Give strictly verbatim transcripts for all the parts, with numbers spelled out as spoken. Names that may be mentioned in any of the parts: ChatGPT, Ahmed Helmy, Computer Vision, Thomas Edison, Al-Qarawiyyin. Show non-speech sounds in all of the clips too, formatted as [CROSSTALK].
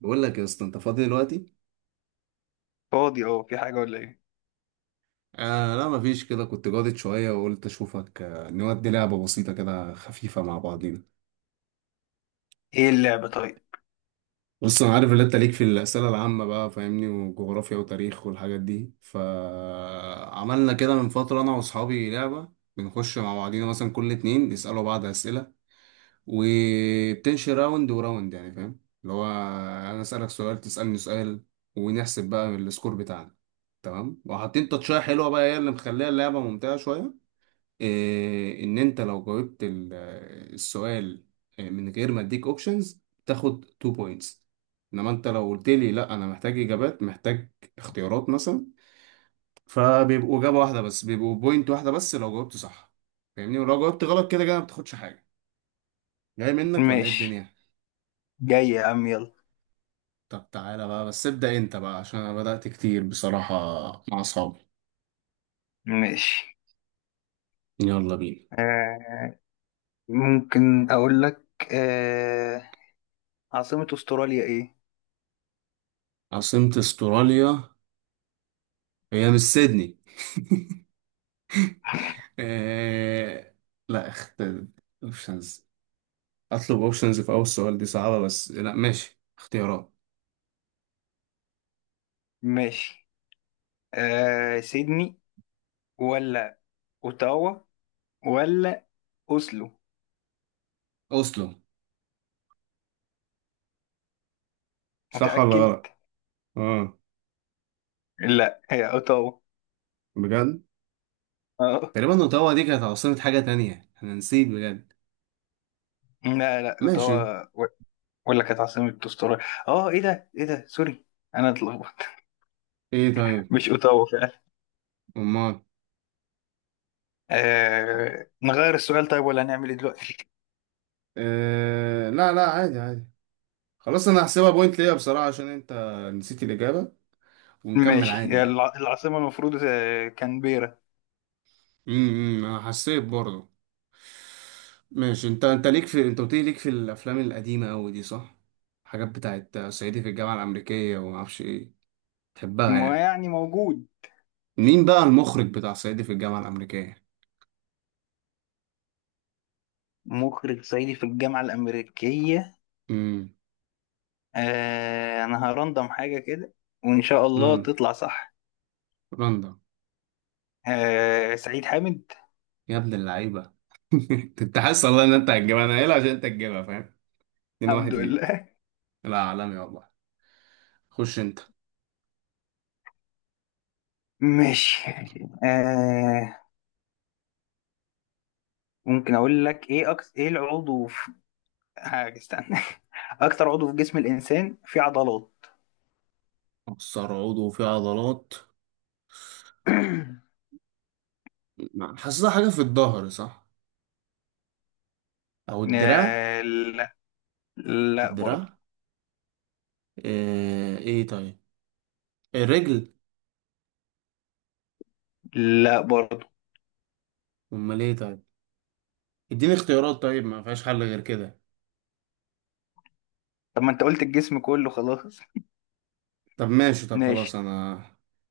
بقول لك يا اسطى، انت فاضي دلوقتي؟ فاضي، اه، في حاجة ولا ايه؟ آه لا، مفيش كده. كنت جادد شويه وقلت اشوفك. آه نودي لعبه بسيطه كده خفيفه مع بعضينا. ايه اللعبة طيب؟ بص، انا عارف ان انت ليك في الاسئله العامه بقى، فاهمني، وجغرافيا وتاريخ والحاجات دي، فعملنا كده من فتره انا واصحابي لعبه. بنخش مع بعضينا، مثلا كل اتنين يسالوا بعض اسئله وبتمشي راوند وراوند، يعني فاهم اللي هو انا اسالك سؤال تسالني سؤال، ونحسب بقى السكور بتاعنا. تمام؟ وحاطين تاتشاية حلوه بقى هي اللي مخليها اللعبه ممتعه شويه. إيه، ان انت لو جاوبت ال- السؤال، آه، من غير ما اديك اوبشنز، تاخد اتنين بوينتس. انما انت لو قلت لي لا، انا محتاج اجابات، محتاج اختيارات مثلا، فبيبقوا اجابه واحده، بس بيبقوا بوينت واحده بس لو جاوبت صح، فاهمني؟ ولو جاوبت غلط كده كده ما بتاخدش حاجه. جاي منك ولا ايه ماشي. الدنيا؟ جاي يا عم، يلا. طب تعالى بقى، بس ابدا انت بقى عشان انا بدات كتير بصراحه مع اصحابي. ماشي. يلا بينا. آه. ممكن اقول لك. آه. عاصمة استراليا ايه؟ عاصمه استراليا. هي مش سيدني؟ [LAUGHS] إيه... لا اخت. اوبشنز، اطلب اوبشنز في اول سؤال، دي صعبة، بس لا ماشي، اختيارات. ماشي. آه، سيدني ولا اوتاوا ولا اوسلو؟ اوسلو. صح ولا متأكد؟ غلط؟ اه. لا، هي اوتاوا. بجد؟ اه، تقريبا اوتاوا دي كانت عاصمة حاجة تانية انا نسيت بجد. لا لا، ماشي. اوتاوا و- ولا كانت عاصمة استراليا. اه، ايه ده ايه ده. سوري، انا اتلخبطت. ايه طيب. مش اوتاوا فعلا. امال؟ آه نغير السؤال طيب، ولا هنعمل ايه دلوقتي؟ آه، لا لا، عادي عادي، خلاص. انا هحسبها بوينت ليا بصراحة عشان انت نسيت الاجابة، ونكمل ماشي. عادي هي يعني. الع- العاصمة المفروض، آه، كانبيرا. امم، انا حسيت برضه. ماشي. انت انت ليك في انت قلت لي ليك في الافلام القديمة قوي دي، صح؟ حاجات بتاعت صعيدي في الجامعة الامريكية وما اعرفش ايه، تحبها ما يعني. يعني موجود. مين بقى المخرج بتاع صعيدي في الجامعة الأمريكية؟ مخرج صعيدي في الجامعة الأمريكية. امم. آه أنا هرندم حاجة كده، وإن شاء الله رندا، تطلع صح. رندا. آه، سعيد حامد. يا ابن اللعيبة. [LAUGHS] انت حاسس والله ان انت هتجيبها، انا قايلها عشان انت هتجيبها، فاهم؟ اتنين واحد الحمد ليك. لله. لا، عالمي والله. خش انت. [LAUGHS] ماشي. آه. ممكن أقول لك إيه أكس إيه العضو في... حاجة، استنى. [LAUGHS] أكتر عضو في جسم الإنسان فيه عضلات. مكسر عضو فيه عضلات. [CLEARS THROAT] ما- حاسسها حاجة في الظهر، صح؟ أو الدراع. آه، لا. لا برضه. الدراع. ايه, ايه طيب؟ الرجل. لا برضه. أمال ايه طيب؟ اديني اختيارات طيب، ما فيهاش حل غير كده. طب ما أنت قلت الجسم كله خلاص. [LAUGHS] طب ماشي، طب خلاص، ماشي. أنا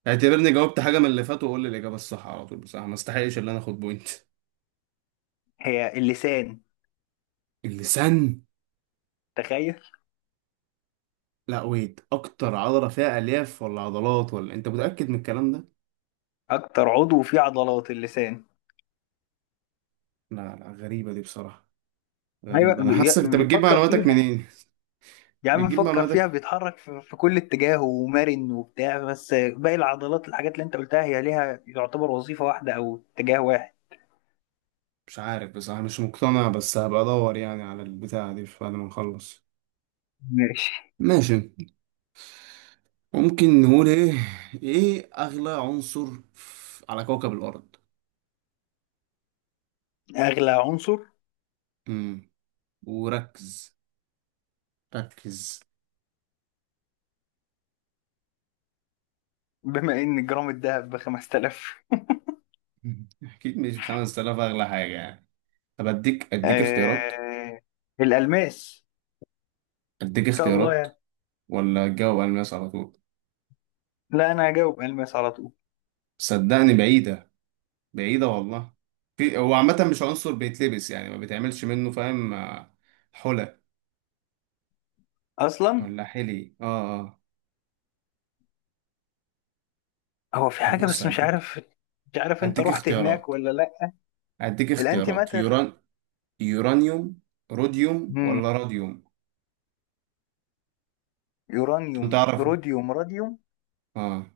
اعتبرني جاوبت حاجة من اللي فات وقول لي الإجابة الصح على طول بصراحة، ما استحقش اللي أنا آخد بوينت. هي اللسان. اللسان؟ تخيل. لا ويت، اكتر عضله فيها الياف ولا عضلات، ولا انت متاكد من الكلام ده؟ اكتر عضو فيه عضلات اللسان. لا لا، غريبه دي بصراحه. ايوه، غريبه، انا بي- حاسس انت بتجيب بيفكر معلوماتك فيها. منين، يا عم بتجيب فكر فيها، معلوماتك. بيتحرك في في كل اتجاه، ومرن وبتاع، بس باقي العضلات، الحاجات اللي انت قلتها، هي ليها يعتبر وظيفة واحدة او اتجاه واحد. مش عارف بصراحه، مش مقتنع، بس هبقى ادور يعني على البتاعه دي بعد ما نخلص. ماشي. ماشي. ممكن نقول ايه، ايه اغلى عنصر في- على كوكب الارض. اغلى عنصر. امم. وركز، ركز. بما ان جرام الذهب ب خمستلاف... [LAUGHS] اكيد مش خمسة آلاف اغلى حاجه يعني. طب اديك اديك اختيارات، آه... الالماس. اديك ان شاء الله اختيارات. يعني. ولا الجواب الماس على طول. لا، انا هجاوب الماس على طول. صدقني بعيدة، بعيدة والله. في، هو عامة مش عنصر بيتلبس، يعني ما بيتعملش منه، فاهم آه، حلى، اصلا ولا حلي، اه اه. هو في طب حاجة بص بس مش هديك، عارف. مش عارف انت هديك رحت هناك اختيارات، ولا لا. هديك الانتي اختيارات ماتر. يوران يورانيوم، روديوم ولا راديوم. عشان يورانيوم، تعرف. روديوم، راديوم. اه.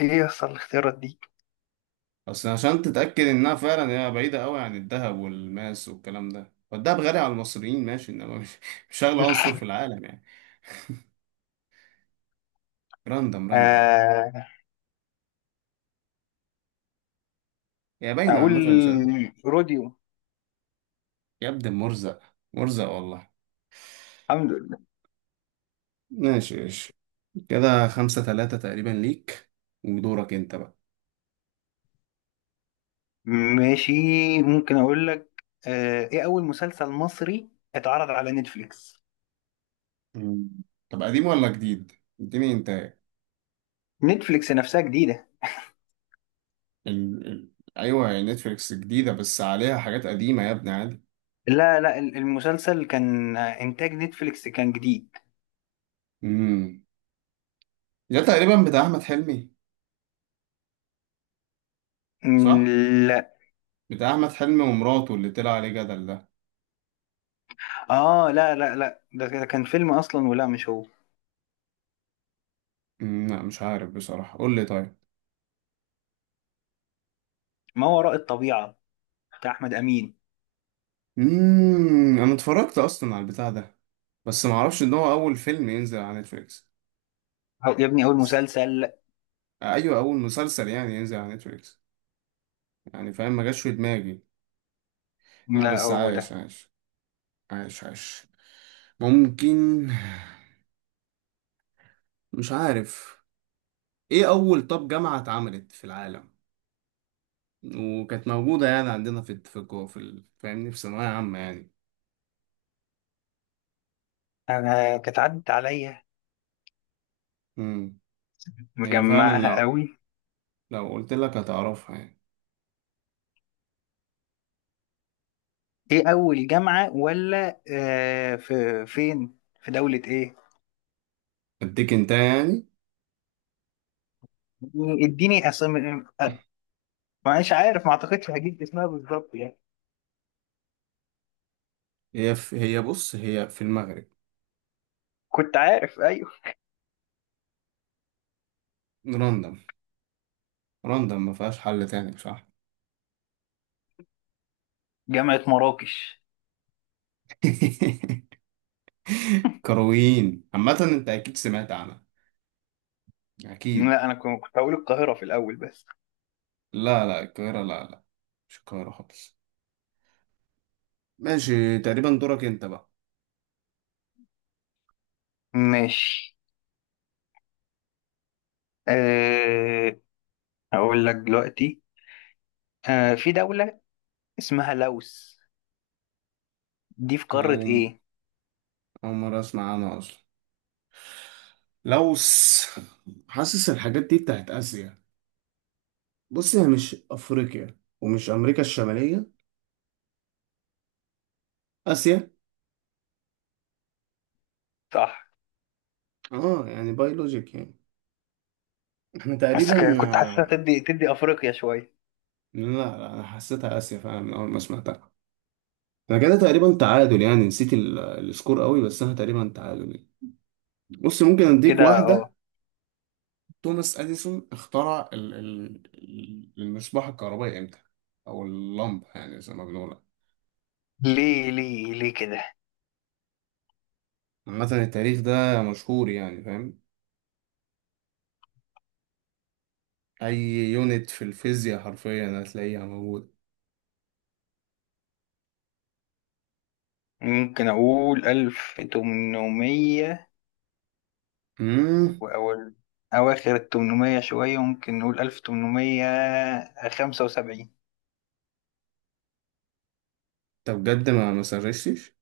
ايه يصل الاختيارات دي؟ بس عشان تتأكد انها فعلا هي بعيدة قوي عن الذهب والماس والكلام ده، والدهب غالي على المصريين ماشي، انما مش مش اغلى عنصر في العالم يعني. راندم راندم. آه. هي باينة، اقول... عامة مش عارف. روديوم. يا ابن مرزق، مرزق والله. الحمد لله. ماشي ماشي. كده خمسة تلاتة تقريبا ليك، ودورك انت بقى. ماشي. ممكن اقول لك، آه ايه اول مسلسل مصري اتعرض على نتفليكس؟ مم. طب قديم ولا جديد؟ اديني انت. نتفليكس نفسها جديدة. ال... ال... ايوه هي نتفليكس جديدة، بس عليها حاجات قديمة يا ابني، عادي. لا لا، ال- المسلسل كان، آه، انتاج نتفليكس، كان جديد. امم. ده تقريبا بتاع احمد حلمي، مم. صح؟ لا. بتاع احمد حلمي ومراته اللي طلع عليه جدل ده. اه، لا لا لا، ده ده كان فيلم اصلا، ولا مش هو؟ مم، لا، مش عارف بصراحة، قول لي طيب. ما وراء الطبيعة. بتاع احمد امين. امم، انا اتفرجت اصلا على البتاع ده، بس معرفش ان هو اول فيلم ينزل على نتفليكس. هو- يا ابني، اول مسلسل. ايوه، اول مسلسل يعني ينزل على نتفليكس، يعني فاهم، ما جاش في دماغي. لا لا، بس، هو عايش ده. عايش، عايش عايش. ممكن، مش عارف. ايه اول، طب جامعة اتعملت في العالم وكانت موجودة يعني عندنا في في الجو- في ال- فاهمني، في ثانوية عامة يعني؟ انا كانت عدت عليا. امم. هي فعلا مجمعها لو قوي. لو قلت لك هتعرفها يعني. ايه اول جامعة، ولا، آه، في فين، في دولة ايه؟ اديك انت يعني. اديني اسم. مش عارف، ما اعتقدش هجيب اسمها بالظبط يعني. هي في هي بص، هي في المغرب. كنت عارف، ايوه. راندم، راندم، ما فيهاش حل تاني بصراحة. جامعة مراكش. [LAUGHS] كرويين عامة، انت اكيد سمعت عنها. أكيد. لا، انا كن- كنت هقول القاهرة في الاول بس. لا لا، القاهرة، لا لا، مش القاهرة خالص. ماشي، تقريبا دورك أنت بقى. ماشي. آه هقول لك دلوقتي. آه في دولة اسمها لوس، دي في أنا قارة أول ايه؟ أول مرة أسمع عنها أصلا. لوس. حاسس الحاجات دي بتاعت آسيا. بص هي مش أفريقيا ومش أمريكا الشمالية. آسيا. صح. أه، يعني بايولوجيك يعني. إحنا بس تقريبا ك- كنت حاسسها آه، تدي تدي افريقيا شوية. لا لا، أنا حسيتها آسيا فعلا من أول ما سمعتها. أنا كده تقريبا تعادل يعني، نسيت ال- السكور قوي، بس أنا تقريبا تعادل. بص ممكن أديك كده، واحدة. اه. توماس اديسون اخترع ال- ال- المصباح الكهربائي امتى، او اللمبه يعني زي ما بنقولها؟ ليه ليه ليه كده؟ عامه التاريخ ده مشهور يعني، فاهم؟ اي يونت في الفيزياء حرفيا هتلاقيها موجوده. ممكن أقول ألف تمنمية. امم. وأول أواخر التمنمية شوية، ممكن نقول ألف تمنمية خمسة وسبعين. انت بجد ما ما سرشتش؟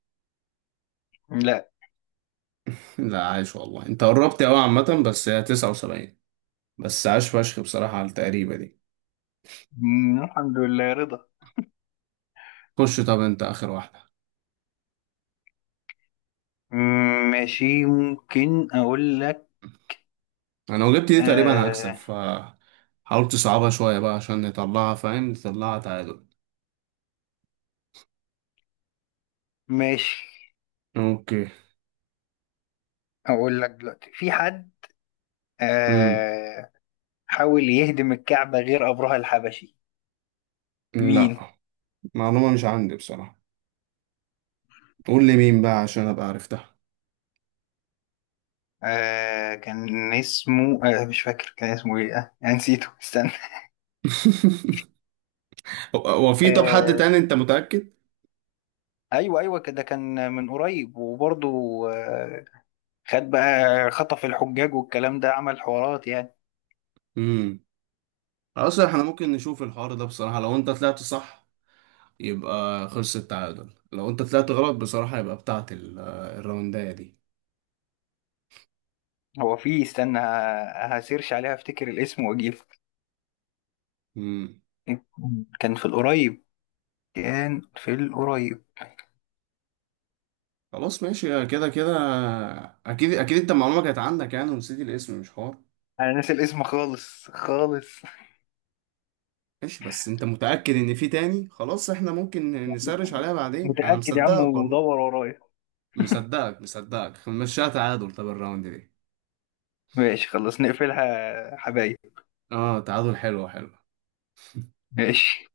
لا. [LAUGHS] لا، عايش والله، انت قربت قوي عامه، بس هي تسعة وسبعين. بس عاش فشخ بصراحه على التقريبه دي. مم، الحمد لله رضا. خش، طب انت اخر واحده. مم، ماشي. ممكن أقول لك. انا لو جبت دي تقريبا هكسب، آه. ف حاولت تصعبها شويه بقى عشان نطلعها، فاهم، نطلعها تعادل. ماشي. اوكي. أقول لك دلوقتي، في حد، امم. آه حاول يهدم الكعبة غير أبرهة الحبشي؟ مين؟ لا، معلومة مش عندي بصراحة، قول لي مين بقى عشان ابقى عرفتها. آه كان اسمه، آه مش فاكر كان اسمه إيه، آه أنا نسيته، استنى. [LAUGHS] هو هو في طب حد آه تاني، انت متأكد؟ ايوه ايوه، كده كان من قريب وبرضه، آه، خد بقى خطف الحجاج والكلام ده، عمل حوارات يعني. امم. اصل احنا ممكن نشوف الحوار ده بصراحة، لو انت طلعت صح يبقى خلص التعادل، لو انت طلعت غلط بصراحة يبقى بتاعت ال- الراونداية دي. هو في، استنى، ه- هسيرش عليها، افتكر الاسم واجيب. امم. كان في القريب. كان في القريب. خلاص ماشي كده كده، اكيد اكيد انت المعلومة كانت عندك يعني، ونسيت الاسم، مش حوار. انا ناسي الاسم خالص خالص. ماشي، بس انت متأكد ان في تاني؟ خلاص احنا ممكن نسرش عليها بعدين، انا متأكد يا عم، مصدقك والله، ودور ورايا. مصدقك مصدقك، مشيها تعادل طب الراوند دي. ماشي خلاص، نقفلها حبايب. اه، تعادل، حلو حلو. ماشي